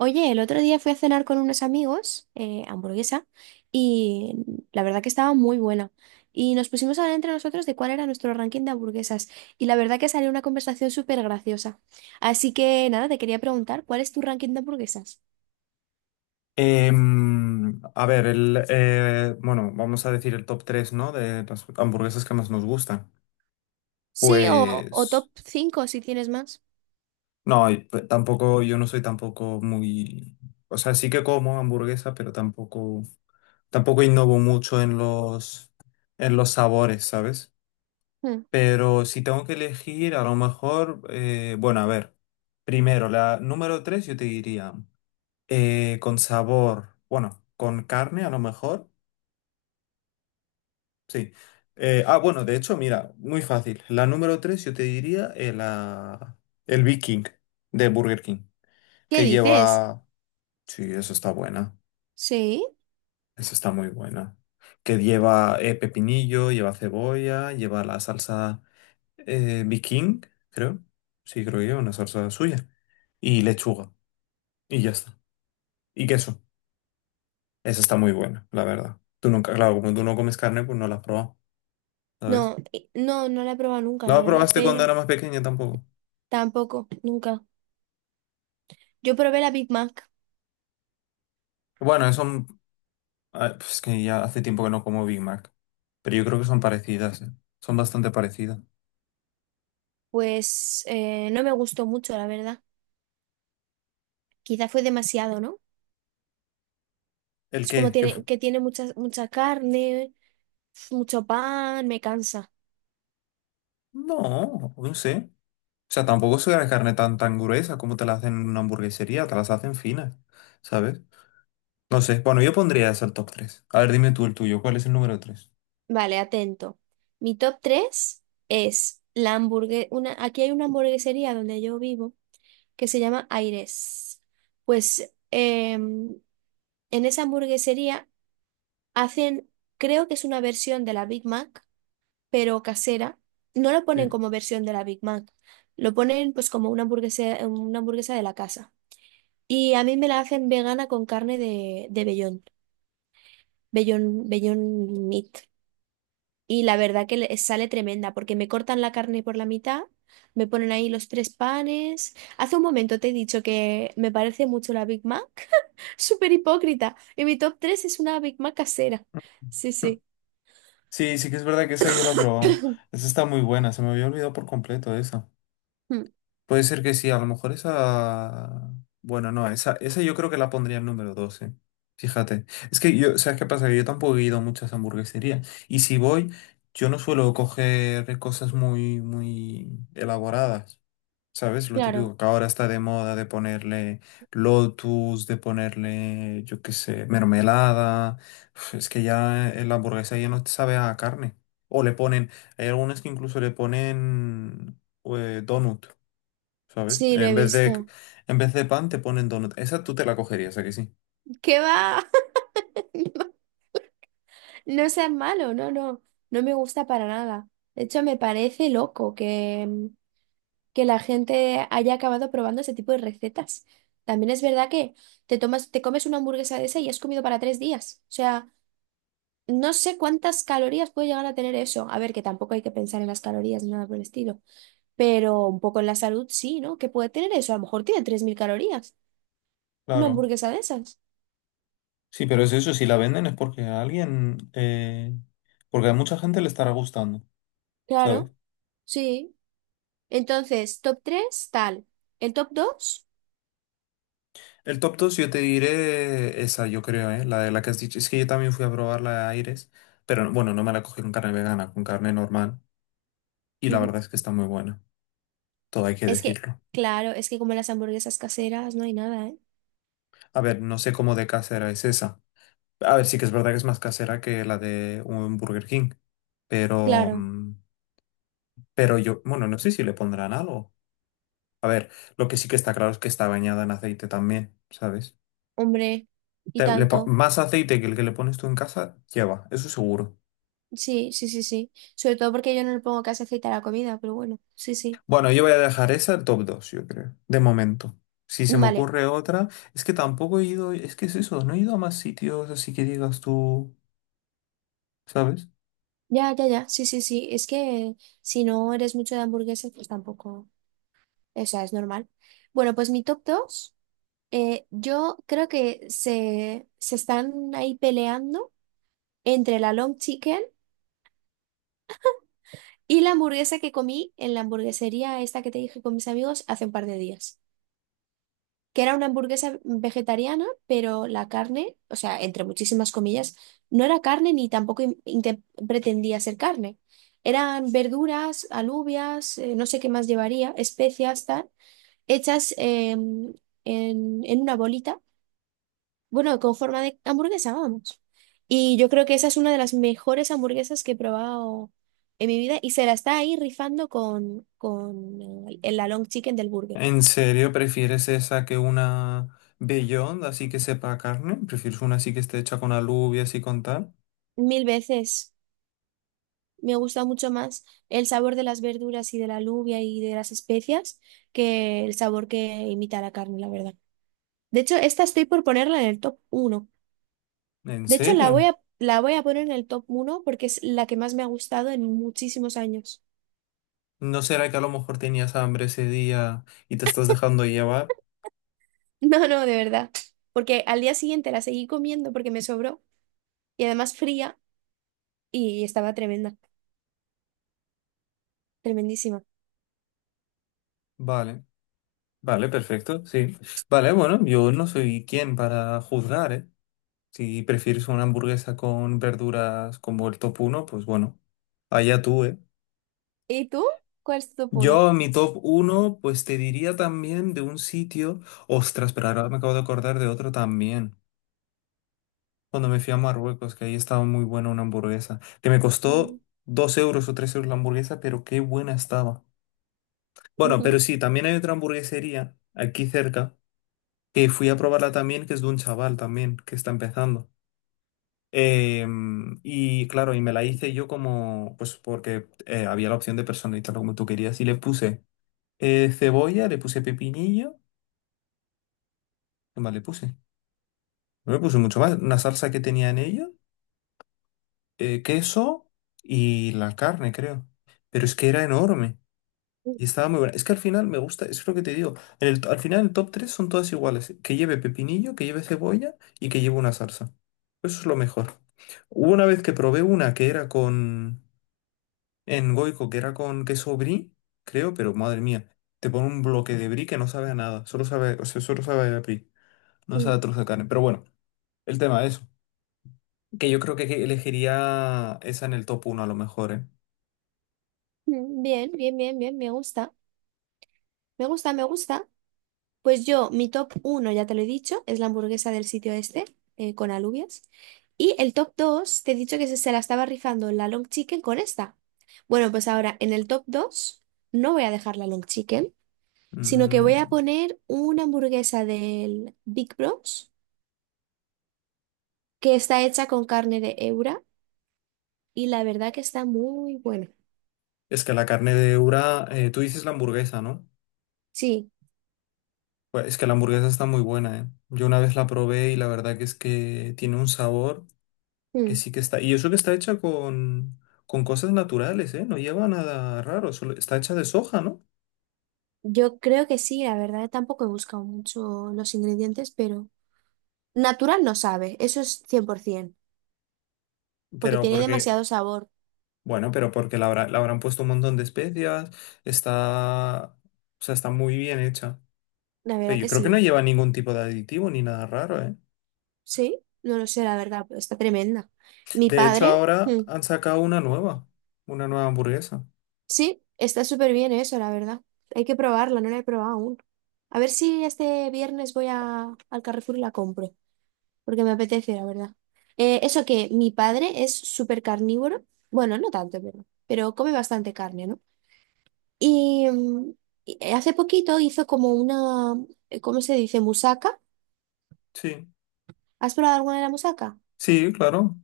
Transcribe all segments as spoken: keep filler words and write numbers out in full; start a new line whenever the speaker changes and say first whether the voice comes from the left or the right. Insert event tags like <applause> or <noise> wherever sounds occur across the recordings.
right: Oye, el otro día fui a cenar con unos amigos, eh, hamburguesa, y la verdad que estaba muy buena. Y nos pusimos a hablar entre nosotros de cuál era nuestro ranking de hamburguesas. Y la verdad que salió una conversación súper graciosa. Así que nada, te quería preguntar, ¿cuál es tu ranking de hamburguesas?
left: Em, a ver, el, eh, bueno, vamos a decir el top tres, ¿no? De las hamburguesas que más nos gustan.
right: Sí, o, o
left: Pues,
right: top cinco, si tienes más.
left: no, y p- tampoco, yo no soy tampoco muy, o sea, sí que como hamburguesa, pero tampoco, tampoco innovo mucho en los, en los sabores, ¿sabes?
right: Hmm.
left: Pero si tengo que elegir, a lo mejor, eh, bueno, a ver, primero, la número tres yo te diría, eh, con sabor, bueno, con carne a lo mejor. Sí. Eh, ah, bueno, de hecho, mira, muy fácil. La número tres yo te diría eh, la- el Big King de Burger King,
right: ¿Qué
left: que
right: dices?
left: lleva. Sí, eso está buena,
right: Sí,
left: eso está muy buena. Que lleva eh, pepinillo, lleva cebolla, lleva la salsa eh, Big King, creo. Sí, creo que lleva una salsa suya. Y lechuga, y ya está. Y queso. Esa está muy buena, la verdad. Tú nunca, claro, como tú no comes carne, pues no la has probado, ¿sabes?
right: no, eh, no, no la he probado nunca,
left: No
right: la
left: la
right: verdad,
left: probaste cuando
right: pero
left: era más pequeña tampoco.
right: tampoco, nunca. Yo probé la Big Mac,
left: Bueno, eso ah, pues es que ya hace tiempo que no como Big Mac. Pero yo creo que son parecidas, ¿eh? Son bastante parecidas.
right: pues eh, no me gustó mucho, la verdad. Quizá fue demasiado, ¿no?
left: ¿El
right: Es como
left: qué? ¿Qué
right: tiene,
left: fu-?
right: que tiene mucha, mucha carne, mucho pan, me cansa.
left: No, no sé. O sea, tampoco soy la carne tan, tan gruesa como te la hacen en una hamburguesería, te las hacen finas, ¿sabes? No sé. Bueno, yo pondría eso al top tres. A ver, dime tú el tuyo. ¿Cuál es el número tres?
right: Vale, atento. Mi top tres es la hamburguesa. Una, aquí hay una hamburguesería donde yo vivo que se llama Aires. Pues em, en esa hamburguesería hacen, creo que es una versión de la Big Mac, pero casera. No lo ponen
left: Sí.
right: como versión de la Big Mac, lo ponen pues como una hamburguesa, una hamburguesa de la casa. Y a mí me la hacen vegana con carne de, de vellón, vellón, vellón meat. Y la verdad que le- sale tremenda, porque me cortan la carne por la mitad, me ponen ahí los tres panes. Hace un momento te he dicho que me parece mucho la Big Mac. <laughs> Súper hipócrita. Y mi top tres es una Big Mac casera. Sí,
left: <laughs>
right: sí.
left: Sí, sí que es verdad que esa yo la he probado. Esa está muy buena. Se me había olvidado por completo esa.
right: Mm, <clears throat>
left: Puede ser que sí, a lo mejor esa. Bueno, no, esa, esa yo creo que la pondría en número doce. Fíjate. Es que yo, ¿sabes qué pasa? Que yo tampoco he ido a muchas hamburgueserías. Y si voy, yo no suelo coger cosas muy, muy elaboradas. ¿Sabes? Lo
right: claro.
left: típico que ahora está de moda de ponerle lotus, de ponerle, yo qué sé, mermelada. Uf, es que ya en la hamburguesa ya no te sabe a carne. O le ponen, hay algunas que incluso le ponen eh, donut. ¿Sabes?
right: Sí, lo
left: En
right: he
left: vez de,
right: visto.
left: en vez de pan te ponen donut. Esa tú te la cogerías, ¿a que sí?
right: ¿Qué va? <laughs> No seas malo, no, no. No me gusta para nada. De hecho, me parece loco que, que la gente haya acabado probando ese tipo de recetas. También es verdad que te tomas, te comes una hamburguesa de esa y has comido para tres días. O sea, no sé cuántas calorías puede llegar a tener eso. A ver, que tampoco hay que pensar en las calorías ni nada por el estilo. Pero un poco en la salud sí, ¿no? ¿Qué puede tener eso? A lo mejor tiene tres mil calorías. Una
left: Claro.
right: hamburguesa de esas.
left: Sí, pero es eso, si la venden es porque a alguien, eh, porque a mucha gente le estará gustando, ¿sabes?
right: Claro, sí. Entonces, top tres tal. El top dos
left: El top dos yo te diré esa, yo creo, ¿eh? La de la que has dicho. Es que yo también fui a probar la de Aires, pero no, bueno, no me la cogí con carne vegana, con carne normal. Y la verdad es que está muy buena, todo hay que
right: es que,
left: decirlo.
right: claro, es que como las hamburguesas caseras no hay nada, ¿eh?
left: A ver, no sé cómo de casera es esa. A ver, sí que es verdad que es más casera que la de un Burger King, pero
right: Claro.
left: mm, pero yo, bueno, no sé si le pondrán algo. Lo que sí que está claro es que está bañada en aceite también, ¿sabes?
right: Hombre, y
left: Te- le po-
right: tanto.
left: más aceite que el que le pones tú en casa, lleva, eso seguro.
right: Sí, sí, sí, sí. Sobre todo porque yo no le pongo casi aceite a la comida, pero bueno, sí, sí.
left: Bueno, yo voy a dejar esa el top dos yo creo, de momento. Si se me
right: Vale.
left: ocurre otra, es que tampoco he ido, es que es eso, no he ido a más sitios, así que digas tú, ¿sabes?
right: Ya, ya, ya. Sí, sí, sí. Es que si no eres mucho de hamburguesas, pues tampoco. O sea, es normal. Bueno, pues mi top dos, yo creo que se, se están ahí peleando entre la long chicken y la hamburguesa que comí en la hamburguesería esta que te dije con mis amigos hace un par de días. Que era una hamburguesa vegetariana, pero la carne, o sea, entre muchísimas comillas, no era carne ni tampoco in- inte- pretendía ser carne. Eran verduras, alubias, eh, no sé qué más llevaría, especias, tal, hechas eh, en, en una bolita, bueno, con forma de hamburguesa, vamos. Y yo creo que esa es una de las mejores hamburguesas que he probado en mi vida y se la está ahí rifando con, con eh, la long chicken del burger.
left: ¿En serio prefieres esa que una Beyond, así que sepa a carne? ¿Prefieres una así que esté hecha con alubia, así con tal?
right: Mil veces. Me gusta mucho más el sabor de las verduras y de la alubia y de las especias que el sabor que imita la carne, la verdad. De hecho, esta estoy por ponerla en el top uno.
left: ¿En
right: De hecho, la voy
left: serio?
right: a, la voy a poner en el top uno porque es la que más me ha gustado en muchísimos años. <laughs>
left: ¿No será que a lo mejor tenías hambre ese día y te estás dejando llevar?
right: No, no, de verdad. Porque al día siguiente la seguí comiendo porque me sobró y además fría y estaba tremenda, tremendísima.
left: Vale, vale, perfecto, sí. Vale, bueno, yo no soy quien para juzgar, ¿eh? Si prefieres una hamburguesa con verduras como el top uno, pues bueno, allá tú, ¿eh?
right: ¿Y tú? ¿Cuál es tu top uno?
left: Yo mi top uno pues te diría también de un sitio, ostras, pero ahora me acabo de acordar de otro también, cuando me fui a Marruecos, que ahí estaba muy buena una hamburguesa, que me costó
right: Bien,
left: dos euros o tres euros la hamburguesa, pero qué buena estaba. Bueno, pero sí, también hay otra hamburguesería aquí cerca que fui a probarla también, que es de un chaval también que está empezando. Em, y claro, y me la hice yo como, pues porque eh, había la opción de personalizarlo como tú querías. Y le puse eh, cebolla, le puse pepinillo, ¿qué más le puse? No le puse mucho más, una salsa que tenía en ello, eh, queso y la carne, creo. Pero es que era enorme. Y estaba muy buena. Es que al final me gusta, es lo que te digo. En el- al final el top tres son todas iguales. Que lleve pepinillo, que lleve cebolla y que lleve una salsa. Eso es lo mejor. Hubo una vez que probé una que era con... en Goico, que era con queso brie, creo, pero madre mía. Te pone un bloque de brie que no sabe a nada. Solo sabe, o sea, solo sabe a brie. No sabe a trozo de carne. Pero bueno, el tema es que yo creo que elegiría esa en el top uno a lo mejor, ¿eh?
right: bien, bien, bien, me gusta. Me gusta, me gusta. Pues yo, mi top uno ya te lo he dicho, es la hamburguesa del sitio este, eh, con alubias. Y el top dos te he dicho que se, se la estaba rifando la long chicken con esta. Bueno, pues ahora en el top dos no voy a dejar la long chicken, sino que voy a
left: Mm,
right: poner una hamburguesa del Big Bros, que está hecha con carne de Eura y la verdad que está muy buena.
left: Es que la carne de Ura, eh, tú dices la hamburguesa, ¿no?
right: Sí,
left: Pues es que la hamburguesa está muy buena, ¿eh? Yo una vez la probé y la verdad que es que tiene un sabor que
right: mm,
left: sí que está. Y eso que está hecha con, con, cosas naturales, ¿eh? No lleva nada raro, solo está hecha de soja, ¿no?
right: yo creo que sí, la verdad tampoco he buscado mucho los ingredientes, pero natural no sabe, eso es cien por ciento. Porque
left: Pero
right: tiene
left: porque,
right: demasiado sabor.
left: bueno, pero porque la, habrá- la habrán puesto un montón de especias, está, o sea, está muy bien hecha.
right: La
left: Pero
right: verdad
left: yo
right: que
left: creo que no
right: sí.
left: lleva ningún tipo de aditivo ni nada raro, ¿eh?
right: Sí, no lo sé, la verdad, pero está tremenda. Mi
left: De hecho,
right: padre,
left: ahora
right: mm,
left: han sacado una nueva, una nueva hamburguesa.
right: sí, está súper bien eso, la verdad. Hay que probarla, no la he probado aún. A ver si este viernes voy a, al Carrefour y la compro, porque me apetece, la verdad. Eh, eso que mi padre es súper carnívoro, bueno, no tanto, pero, pero come bastante carne, ¿no? Y, mm, y hace poquito hizo como una, ¿cómo se dice? Musaca.
left: Sí,
right: ¿Has probado alguna de la musaca?
left: sí, claro.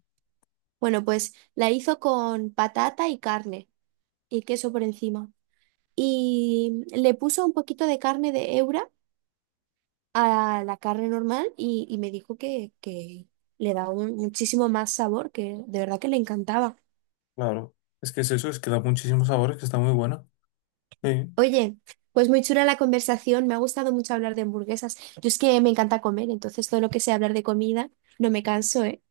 right: Bueno, pues la hizo con patata y carne y queso por encima. Y le puso un poquito de carne de Eura a la carne normal y, y me dijo que, que le daba un- muchísimo más sabor, que de verdad que le encantaba.
left: Claro, es que es eso, es que da muchísimos sabores, que está muy bueno. Sí.
right: Oye, pues muy chula la conversación, me ha gustado mucho hablar de hamburguesas. Yo es que me encanta comer, entonces todo lo que sea hablar de comida, no me canso, ¿eh?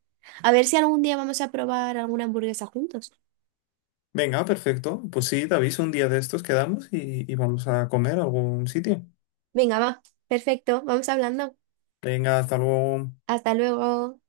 right: A ver si algún día vamos a probar alguna hamburguesa juntos.
left: Venga, perfecto. Pues sí, David, un día de estos quedamos y, y vamos a comer a algún sitio.
right: Venga, va, perfecto, vamos hablando.
left: Venga, hasta luego.
right: Hasta luego.